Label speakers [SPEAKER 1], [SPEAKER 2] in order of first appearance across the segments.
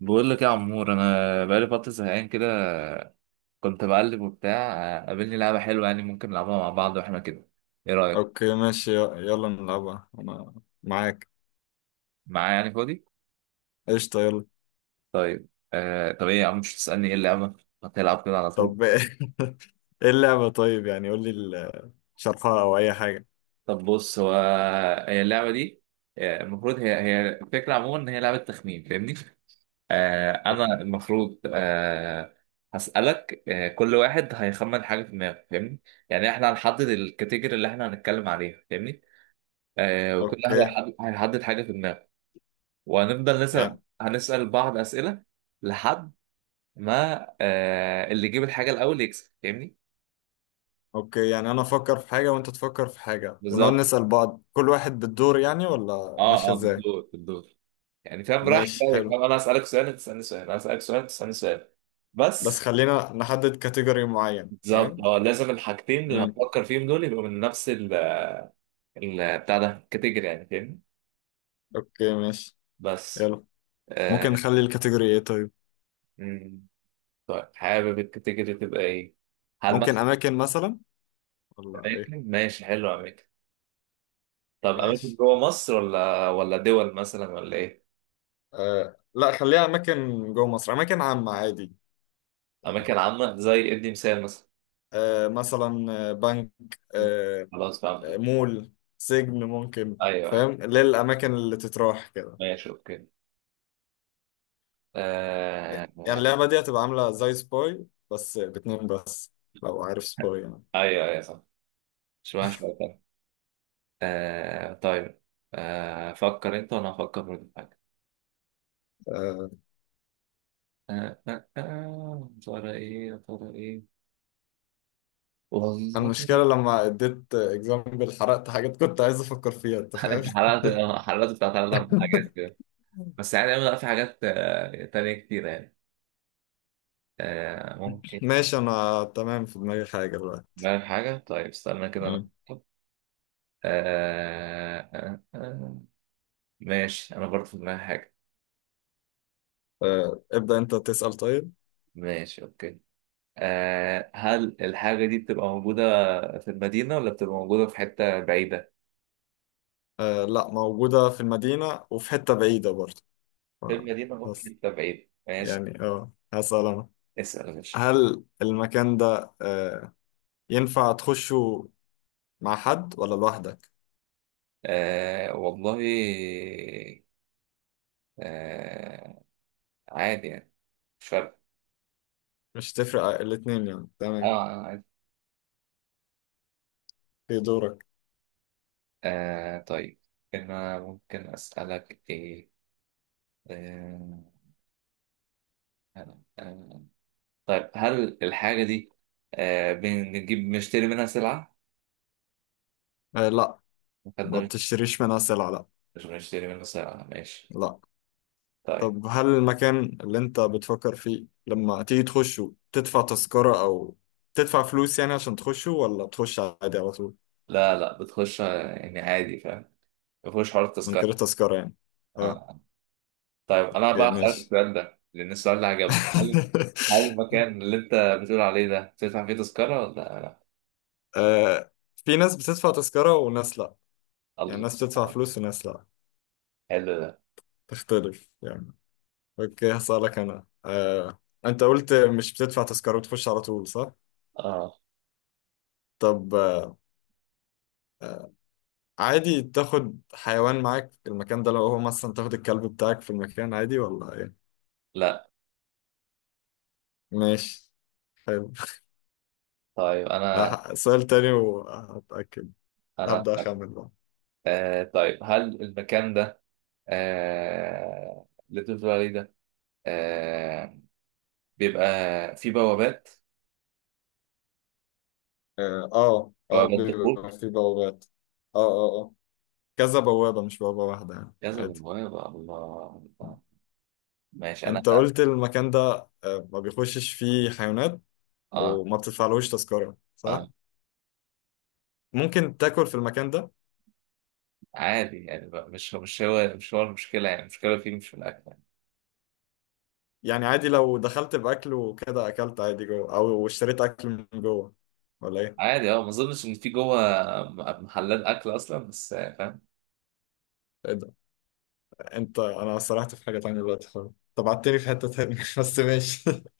[SPEAKER 1] بقول لك يا عمور، انا بقالي فتره زهقان كده. كنت بقلب وبتاع قابلني لعبه حلوه، يعني ممكن نلعبها مع بعض واحنا كده. ايه رايك؟
[SPEAKER 2] اوكي ماشي يلا نلعبها. انا معاك.
[SPEAKER 1] معايا يعني فاضي.
[SPEAKER 2] قشطة يلا.
[SPEAKER 1] طيب طب ايه يا عم، مش تسالني ايه اللعبه؟ هتلعب كده على طول؟
[SPEAKER 2] طب ايه اللعبة؟ طيب يعني قول لي شرحها او اي حاجة.
[SPEAKER 1] طب بص، هو هي اللعبه دي، المفروض هي الفكره عموما ان هي لعبه تخمين، فاهمني؟
[SPEAKER 2] أوك-
[SPEAKER 1] انا المفروض، هسالك، كل واحد هيخمن حاجه في دماغه، فاهمني؟ يعني احنا هنحدد الكاتيجوري اللي احنا هنتكلم عليها، فاهمني؟ وكل واحد
[SPEAKER 2] اوكي
[SPEAKER 1] هيحدد حاجة في دماغه. وهنفضل
[SPEAKER 2] يعني
[SPEAKER 1] هنسأل بعض أسئلة، لحد ما، اللي يجيب الحاجة الأول يكسب، فاهمني؟
[SPEAKER 2] اوكي، يعني انا افكر في حاجة وانت تفكر في حاجة ونقعد
[SPEAKER 1] بالظبط.
[SPEAKER 2] نسأل بعض، كل واحد بالدور يعني، ولا
[SPEAKER 1] اه،
[SPEAKER 2] ماشية
[SPEAKER 1] اه،
[SPEAKER 2] ازاي؟
[SPEAKER 1] بالدور بالدور. يعني فاهم، راح
[SPEAKER 2] ماشي
[SPEAKER 1] جاي،
[SPEAKER 2] حلو.
[SPEAKER 1] فاهم؟ أنا أسألك سؤال، أنت تسألني سؤال، أنا أسألك سؤال، أنت تسألني سؤال
[SPEAKER 2] بس
[SPEAKER 1] بس.
[SPEAKER 2] خلينا نحدد كاتيجوري معين
[SPEAKER 1] بالظبط،
[SPEAKER 2] فاهم.
[SPEAKER 1] اه، لازم الحاجتين اللي
[SPEAKER 2] امم
[SPEAKER 1] هنفكر فيهم دول يبقوا من نفس ال، بتاع ده، الكاتيجوري يعني، فاهمني؟
[SPEAKER 2] اوكي ماشي
[SPEAKER 1] بس
[SPEAKER 2] يلا. ممكن
[SPEAKER 1] آه
[SPEAKER 2] نخلي الكاتيجوري ايه طيب؟
[SPEAKER 1] مم. طيب، حابب الكاتيجوري تبقى إيه؟ هل
[SPEAKER 2] ممكن
[SPEAKER 1] مثلا
[SPEAKER 2] اماكن مثلا، ولا ايه؟
[SPEAKER 1] أماكن؟ ماشي، حلو، أماكن. طب اماكن
[SPEAKER 2] ماشي.
[SPEAKER 1] جوه مصر، ولا دول مثلا، ولا ايه؟
[SPEAKER 2] آه لا، خليها اماكن جوه مصر، اماكن عامه عادي يعني.
[SPEAKER 1] اماكن عامه، زي ادي مثال مثلا.
[SPEAKER 2] آه مثلا، بنك، آه
[SPEAKER 1] خلاص فهمتك.
[SPEAKER 2] مول، سجن ممكن،
[SPEAKER 1] ايوه،
[SPEAKER 2] فاهم؟
[SPEAKER 1] ايوه،
[SPEAKER 2] اللي هي الاماكن اللي تتراح كده.
[SPEAKER 1] ماشي، اوكي. آه...
[SPEAKER 2] يعني
[SPEAKER 1] آه،
[SPEAKER 2] اللعبه دي هتبقى عامله زي سباي، بس باتنين بس، لو عارف سباي يعني.
[SPEAKER 1] ايوه، ايوه، صح. مش معنى شويه تاني. طيب. فكر انت، وانا هفكر برضه في حاجه.
[SPEAKER 2] آه
[SPEAKER 1] يا ترى ايه، يا ترى ايه.
[SPEAKER 2] أنا
[SPEAKER 1] والله
[SPEAKER 2] المشكله لما اديت اكزامبل حرقت حاجات كنت عايز افكر فيها، انت فاهم.
[SPEAKER 1] انت حرقت، حرقت بتاع ثلاث اربع حاجات كده. بس يعني أنا في حاجات تانية كتير يعني. ممكن.
[SPEAKER 2] ماشي انا تمام، في دماغي حاجه دلوقتي.
[SPEAKER 1] بالك حاجه، طيب استنى كده انا.
[SPEAKER 2] مم.
[SPEAKER 1] آه آه آه ماشي، أنا برضه في دماغي حاجة.
[SPEAKER 2] آه ابدا انت تسال طيب.
[SPEAKER 1] ماشي، أوكي. هل الحاجة دي بتبقى موجودة في المدينة، ولا بتبقى موجودة في حتة بعيدة؟
[SPEAKER 2] آه لا، موجودة في المدينة وفي حتة بعيدة برضه. ف-
[SPEAKER 1] في المدينة ولا في
[SPEAKER 2] بس
[SPEAKER 1] حتة بعيدة، ماشي.
[SPEAKER 2] يعني اه هسأل أنا.
[SPEAKER 1] اسأل يا باشا.
[SPEAKER 2] هل المكان ده ينفع تخشه مع حد ولا لوحدك؟
[SPEAKER 1] والله. آه عادي يعني، مش فارقة.
[SPEAKER 2] مش تفرق الاتنين يعني،
[SPEAKER 1] آه
[SPEAKER 2] تمام.
[SPEAKER 1] عادي.
[SPEAKER 2] في دورك.
[SPEAKER 1] طيب، أنا ممكن أسألك إيه؟ آه آه آه. طيب، هل الحاجة دي، بنجيب، بنشتري منها سلعة؟
[SPEAKER 2] آه لا، ما
[SPEAKER 1] حد.
[SPEAKER 2] بتشتريش منها سلع لا
[SPEAKER 1] مش بنشتري منه ساعة، ماشي.
[SPEAKER 2] لا.
[SPEAKER 1] طيب.
[SPEAKER 2] طب هل المكان اللي انت بتفكر فيه لما تيجي تخشه تدفع تذكرة أو تدفع فلوس يعني عشان تخشه، ولا تخش عادي على طول؟
[SPEAKER 1] لا، لا، بتخش يعني عادي، فاهم. مفيهوش حوار
[SPEAKER 2] من
[SPEAKER 1] التذكرة.
[SPEAKER 2] غير تذكرة يعني؟ اه.
[SPEAKER 1] آه. طيب، أنا
[SPEAKER 2] اوكي
[SPEAKER 1] بقى هسألك
[SPEAKER 2] ماشي.
[SPEAKER 1] السؤال ده، لأن السؤال ده عجبني. هل، هل المكان اللي أنت بتقول عليه ده تدفع فيه تذكرة، ولا لا؟
[SPEAKER 2] آه، في ناس بتدفع تذكرة وناس لأ، يعني
[SPEAKER 1] الله،
[SPEAKER 2] ناس بتدفع فلوس وناس لأ،
[SPEAKER 1] حلو ده.
[SPEAKER 2] تختلف يعني. أوكي هسألك أنا، أنت قلت مش بتدفع تذكرة وتخش على طول، صح؟
[SPEAKER 1] آه
[SPEAKER 2] طب آه، عادي تاخد حيوان معاك في المكان ده؟ لو هو مثلا تاخد الكلب بتاعك في المكان، عادي ولا إيه؟
[SPEAKER 1] لا.
[SPEAKER 2] ماشي حلو.
[SPEAKER 1] طيب. أنا
[SPEAKER 2] سؤال تاني وهتأكد.
[SPEAKER 1] أنا
[SPEAKER 2] هبدأ
[SPEAKER 1] هسألك.
[SPEAKER 2] أخمن بقى.
[SPEAKER 1] طيب، هل المكان ده، اللي أنت بتقول عليه ده، آه بيبقى فيه بوابات، بوابات دخول.
[SPEAKER 2] بيبقى في بوابات. آه آه آه كذا بوابة مش بوابة واحدة يعني،
[SPEAKER 1] كذا
[SPEAKER 2] عادي.
[SPEAKER 1] بوابة، الله، ماشي انا.
[SPEAKER 2] انت قلت المكان ده ما بيخشش فيه حيوانات
[SPEAKER 1] اه،
[SPEAKER 2] وما بتدفعلوش تذكرة، صح؟
[SPEAKER 1] اه،
[SPEAKER 2] ممكن تاكل في المكان ده؟
[SPEAKER 1] عادي يعني بقى. مش هو، مش هو المشكله، يعني المشكله فيه مش في الاكل يعني.
[SPEAKER 2] يعني عادي لو دخلت بأكل وكده أكلت عادي جوه، أو اشتريت أكل من جوه ولا إيه؟
[SPEAKER 1] عادي، اه. ما اظنش ان في جوه محلات اكل اصلا، بس فاهم.
[SPEAKER 2] إيه ده؟ أنت أنا سرحت في حاجة تانية دلوقتي خالص، طب عدتني في حتة تانية بس ماشي.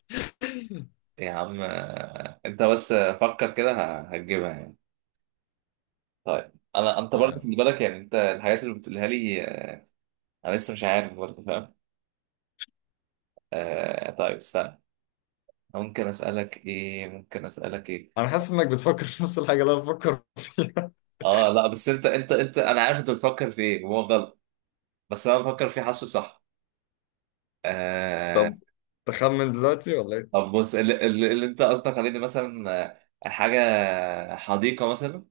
[SPEAKER 1] يا عم انت بس، فكر كده هتجيبها يعني. طيب انا، انت برضه
[SPEAKER 2] آه،
[SPEAKER 1] خلي بالك يعني، انت الحاجات اللي بتقولها لي، انا لسه مش عارف برضه، فاهم؟ طيب استنى. ممكن اسالك ايه، ممكن اسالك ايه.
[SPEAKER 2] أنا حاسس إنك بتفكر في نفس الحاجة اللي أنا بفكر فيها.
[SPEAKER 1] اه، لا، بس انت انت، انا عارف انت بتفكر في ايه، هو غلط. بس انا بفكر فيه، حاسه صح. آه
[SPEAKER 2] طب تخمن دلوقتي ولا إيه؟
[SPEAKER 1] طب بص، اللي انت قصدك عليه دي مثلا، حاجة حديقة مثلا.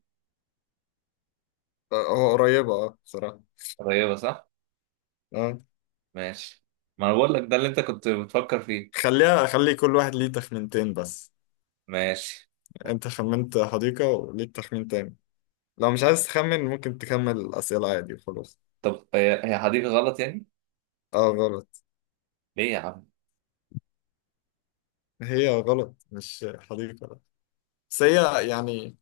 [SPEAKER 2] هو قريبة أه بصراحة.
[SPEAKER 1] قريبة صح؟
[SPEAKER 2] أه.
[SPEAKER 1] ماشي. ما انا بقول لك، ده اللي انت كنت بتفكر فيه.
[SPEAKER 2] خليها، خلي كل واحد ليه تخمينتين بس.
[SPEAKER 1] ماشي. ماشي.
[SPEAKER 2] انت خمنت حديقة وليك تخمين تاني، لو مش عايز تخمن ممكن تكمل الأسئلة عادي وخلاص.
[SPEAKER 1] طب هي حديقة غلط يعني؟
[SPEAKER 2] اه غلط.
[SPEAKER 1] ليه يا عم؟
[SPEAKER 2] هي غلط مش حديقة لا. بس هي يعني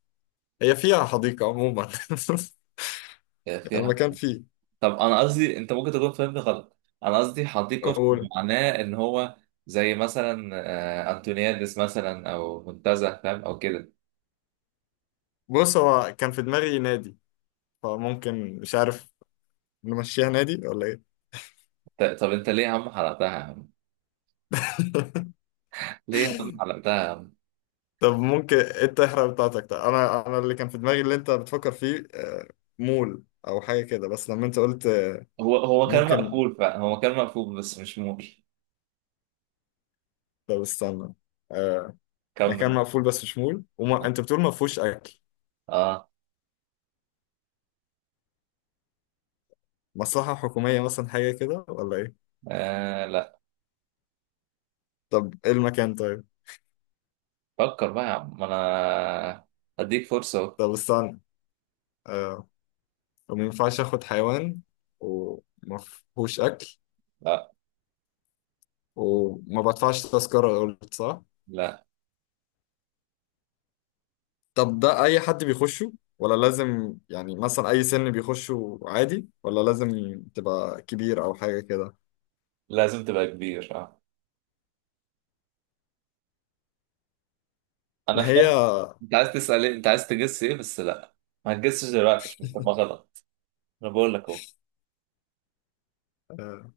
[SPEAKER 2] هي فيها حديقة عموما.
[SPEAKER 1] هي فيها.
[SPEAKER 2] المكان فيه.
[SPEAKER 1] طب انا قصدي، انت ممكن تكون فاهمني غلط. انا قصدي حديقة في
[SPEAKER 2] قول.
[SPEAKER 1] معناه ان هو، زي مثلا انتونيادس مثلا، او منتزه فاهم، او كده.
[SPEAKER 2] بص هو كان في دماغي نادي، فممكن مش عارف نمشيها نادي ولا ايه.
[SPEAKER 1] طب انت ليه يا عم حرقتها يا عم؟ ليه يا عم حرقتها يا عم؟
[SPEAKER 2] طب ممكن انت احرق بتاعتك. طب انا، اللي كان في دماغي اللي انت بتفكر فيه مول او حاجة كده، بس لما انت قلت
[SPEAKER 1] هو كان
[SPEAKER 2] ممكن.
[SPEAKER 1] مقفول فعلا، هو كان مقفول، بس مش مول.
[SPEAKER 2] طب استنى، آه، مكان
[SPEAKER 1] كمل.
[SPEAKER 2] مقفول بس شمول
[SPEAKER 1] آه.
[SPEAKER 2] انت بتقول ما فيهوش اكل. مصلحة حكومية مثلا، حاجة كده ولا ايه؟
[SPEAKER 1] اه، لا.
[SPEAKER 2] طب ايه المكان طيب؟
[SPEAKER 1] فكر بقى يا عم، ما انا هديك فرصة أهو.
[SPEAKER 2] طب استنى آه وما ينفعش اخد حيوان وما فيهوش اكل
[SPEAKER 1] لا،
[SPEAKER 2] وما بدفعش تذكرة قلت، صح؟
[SPEAKER 1] لا،
[SPEAKER 2] طب ده اي حد بيخشه ولا لازم يعني مثلا اي سن بيخشه عادي، ولا لازم تبقى كبير او حاجة كده؟
[SPEAKER 1] لازم تبقى كبير، اه. انا
[SPEAKER 2] ما هي
[SPEAKER 1] فاهم. انت عايز تسأل ايه، انت عايز تجس ايه، بس لا. ما هتجسش دلوقتي عشان تبقى غلط. انا بقول لك اهو.
[SPEAKER 2] آه،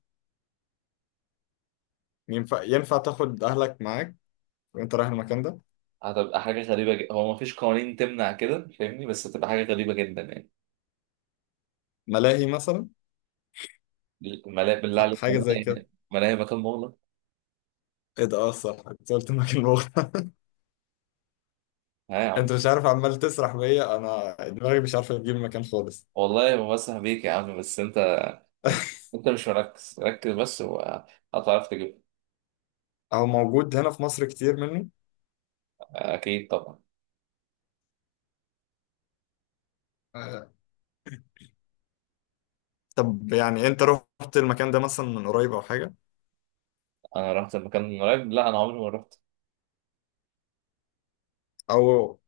[SPEAKER 2] ينفع ينفع تاخد اهلك معاك وانت رايح المكان ده؟
[SPEAKER 1] هتبقى حاجة غريبة جدا، هو ما فيش قوانين تمنع كده فاهمني، بس هتبقى حاجة غريبة جدا يعني.
[SPEAKER 2] ملاهي مثلا،
[SPEAKER 1] ملاهي، بالله عليك،
[SPEAKER 2] حاجة زي كده؟
[SPEAKER 1] ملاهي. ملاهي مكان مغلق.
[SPEAKER 2] ايه ده؟ اه صح، انت قلت مكان مغلق.
[SPEAKER 1] ها يا عم.
[SPEAKER 2] انت مش عارف، عمال تسرح بيا، انا دماغي مش عارفه تجيب مكان خالص.
[SPEAKER 1] والله ما بمسح بيك يا عم، بس انت، انت مش مركز. ركز بس وهتعرف تجيب.
[SPEAKER 2] هو موجود هنا في مصر كتير منه.
[SPEAKER 1] اكيد طبعا.
[SPEAKER 2] آه، طب يعني انت رحت المكان ده مثلا من قريب او حاجه؟
[SPEAKER 1] انا رحت المكان من قريب؟ لا، انا عمري ما رحت.
[SPEAKER 2] او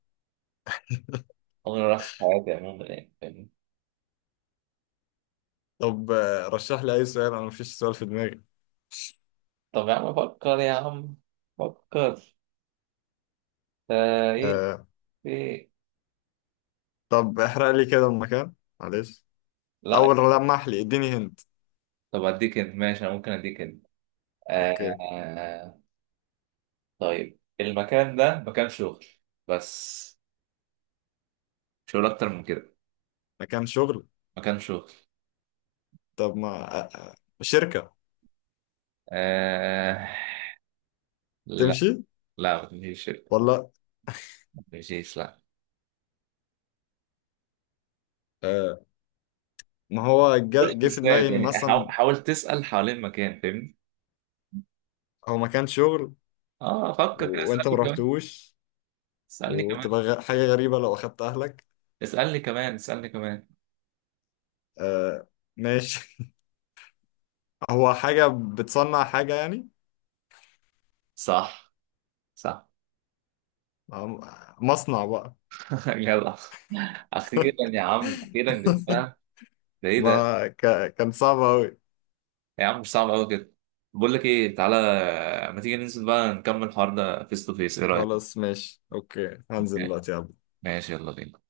[SPEAKER 1] عمري ما رحت في حياتي عموما يعني فاهمني.
[SPEAKER 2] طب رشح لي اي سؤال، انا مفيش سؤال في دماغي.
[SPEAKER 1] طب يا عم فكر يا عم، فكر. ايه،
[SPEAKER 2] آه،
[SPEAKER 1] ايه.
[SPEAKER 2] طب احرق لي كده المكان، معلش.
[SPEAKER 1] لا.
[SPEAKER 2] اول لمح لي اديني هنت.
[SPEAKER 1] طب اديك انت، ماشي، انا ممكن اديك انت.
[SPEAKER 2] اوكي.
[SPEAKER 1] آه آه، طيب، المكان ده مكان شغل بس، مش هقول اكتر من كده.
[SPEAKER 2] مكان شغل؟
[SPEAKER 1] مكان شغل.
[SPEAKER 2] طب ما آه، آه، شركه
[SPEAKER 1] آه لا.
[SPEAKER 2] تمشي
[SPEAKER 1] لا، مفيش.
[SPEAKER 2] ولا؟
[SPEAKER 1] مفيش، لا.
[SPEAKER 2] آه، ما هو
[SPEAKER 1] قول
[SPEAKER 2] جه في دماغي
[SPEAKER 1] حسات
[SPEAKER 2] إن
[SPEAKER 1] يعني، حاول
[SPEAKER 2] مثلا
[SPEAKER 1] حاول تسأل حوالين المكان فاهمني.
[SPEAKER 2] هو مكان شغل
[SPEAKER 1] اه، فكر كده،
[SPEAKER 2] وانت ما
[SPEAKER 1] اسألني كمان.
[SPEAKER 2] رحتوش،
[SPEAKER 1] اسألني كمان.
[SPEAKER 2] وتبقى حاجة غريبة لو اخدت اهلك.
[SPEAKER 1] اسألني كمان، اسألني كمان.
[SPEAKER 2] آه ماشي. هو حاجة بتصنع حاجة يعني؟
[SPEAKER 1] صح، صح.
[SPEAKER 2] مصنع بقى.
[SPEAKER 1] يلا، اخيرا يا عم، اخيرا جبناها. ده ايه ده؟
[SPEAKER 2] ما كان صعب أوي.
[SPEAKER 1] يا عم مش صعب قوي كده. بقول لك ايه، تعالى، ما تيجي ننزل بقى نكمل الحوار ده فيس تو فيس، ايه رايك؟
[SPEAKER 2] خلاص ماشي اوكي، هنزل دلوقتي يلا.
[SPEAKER 1] ماشي، يلا بينا.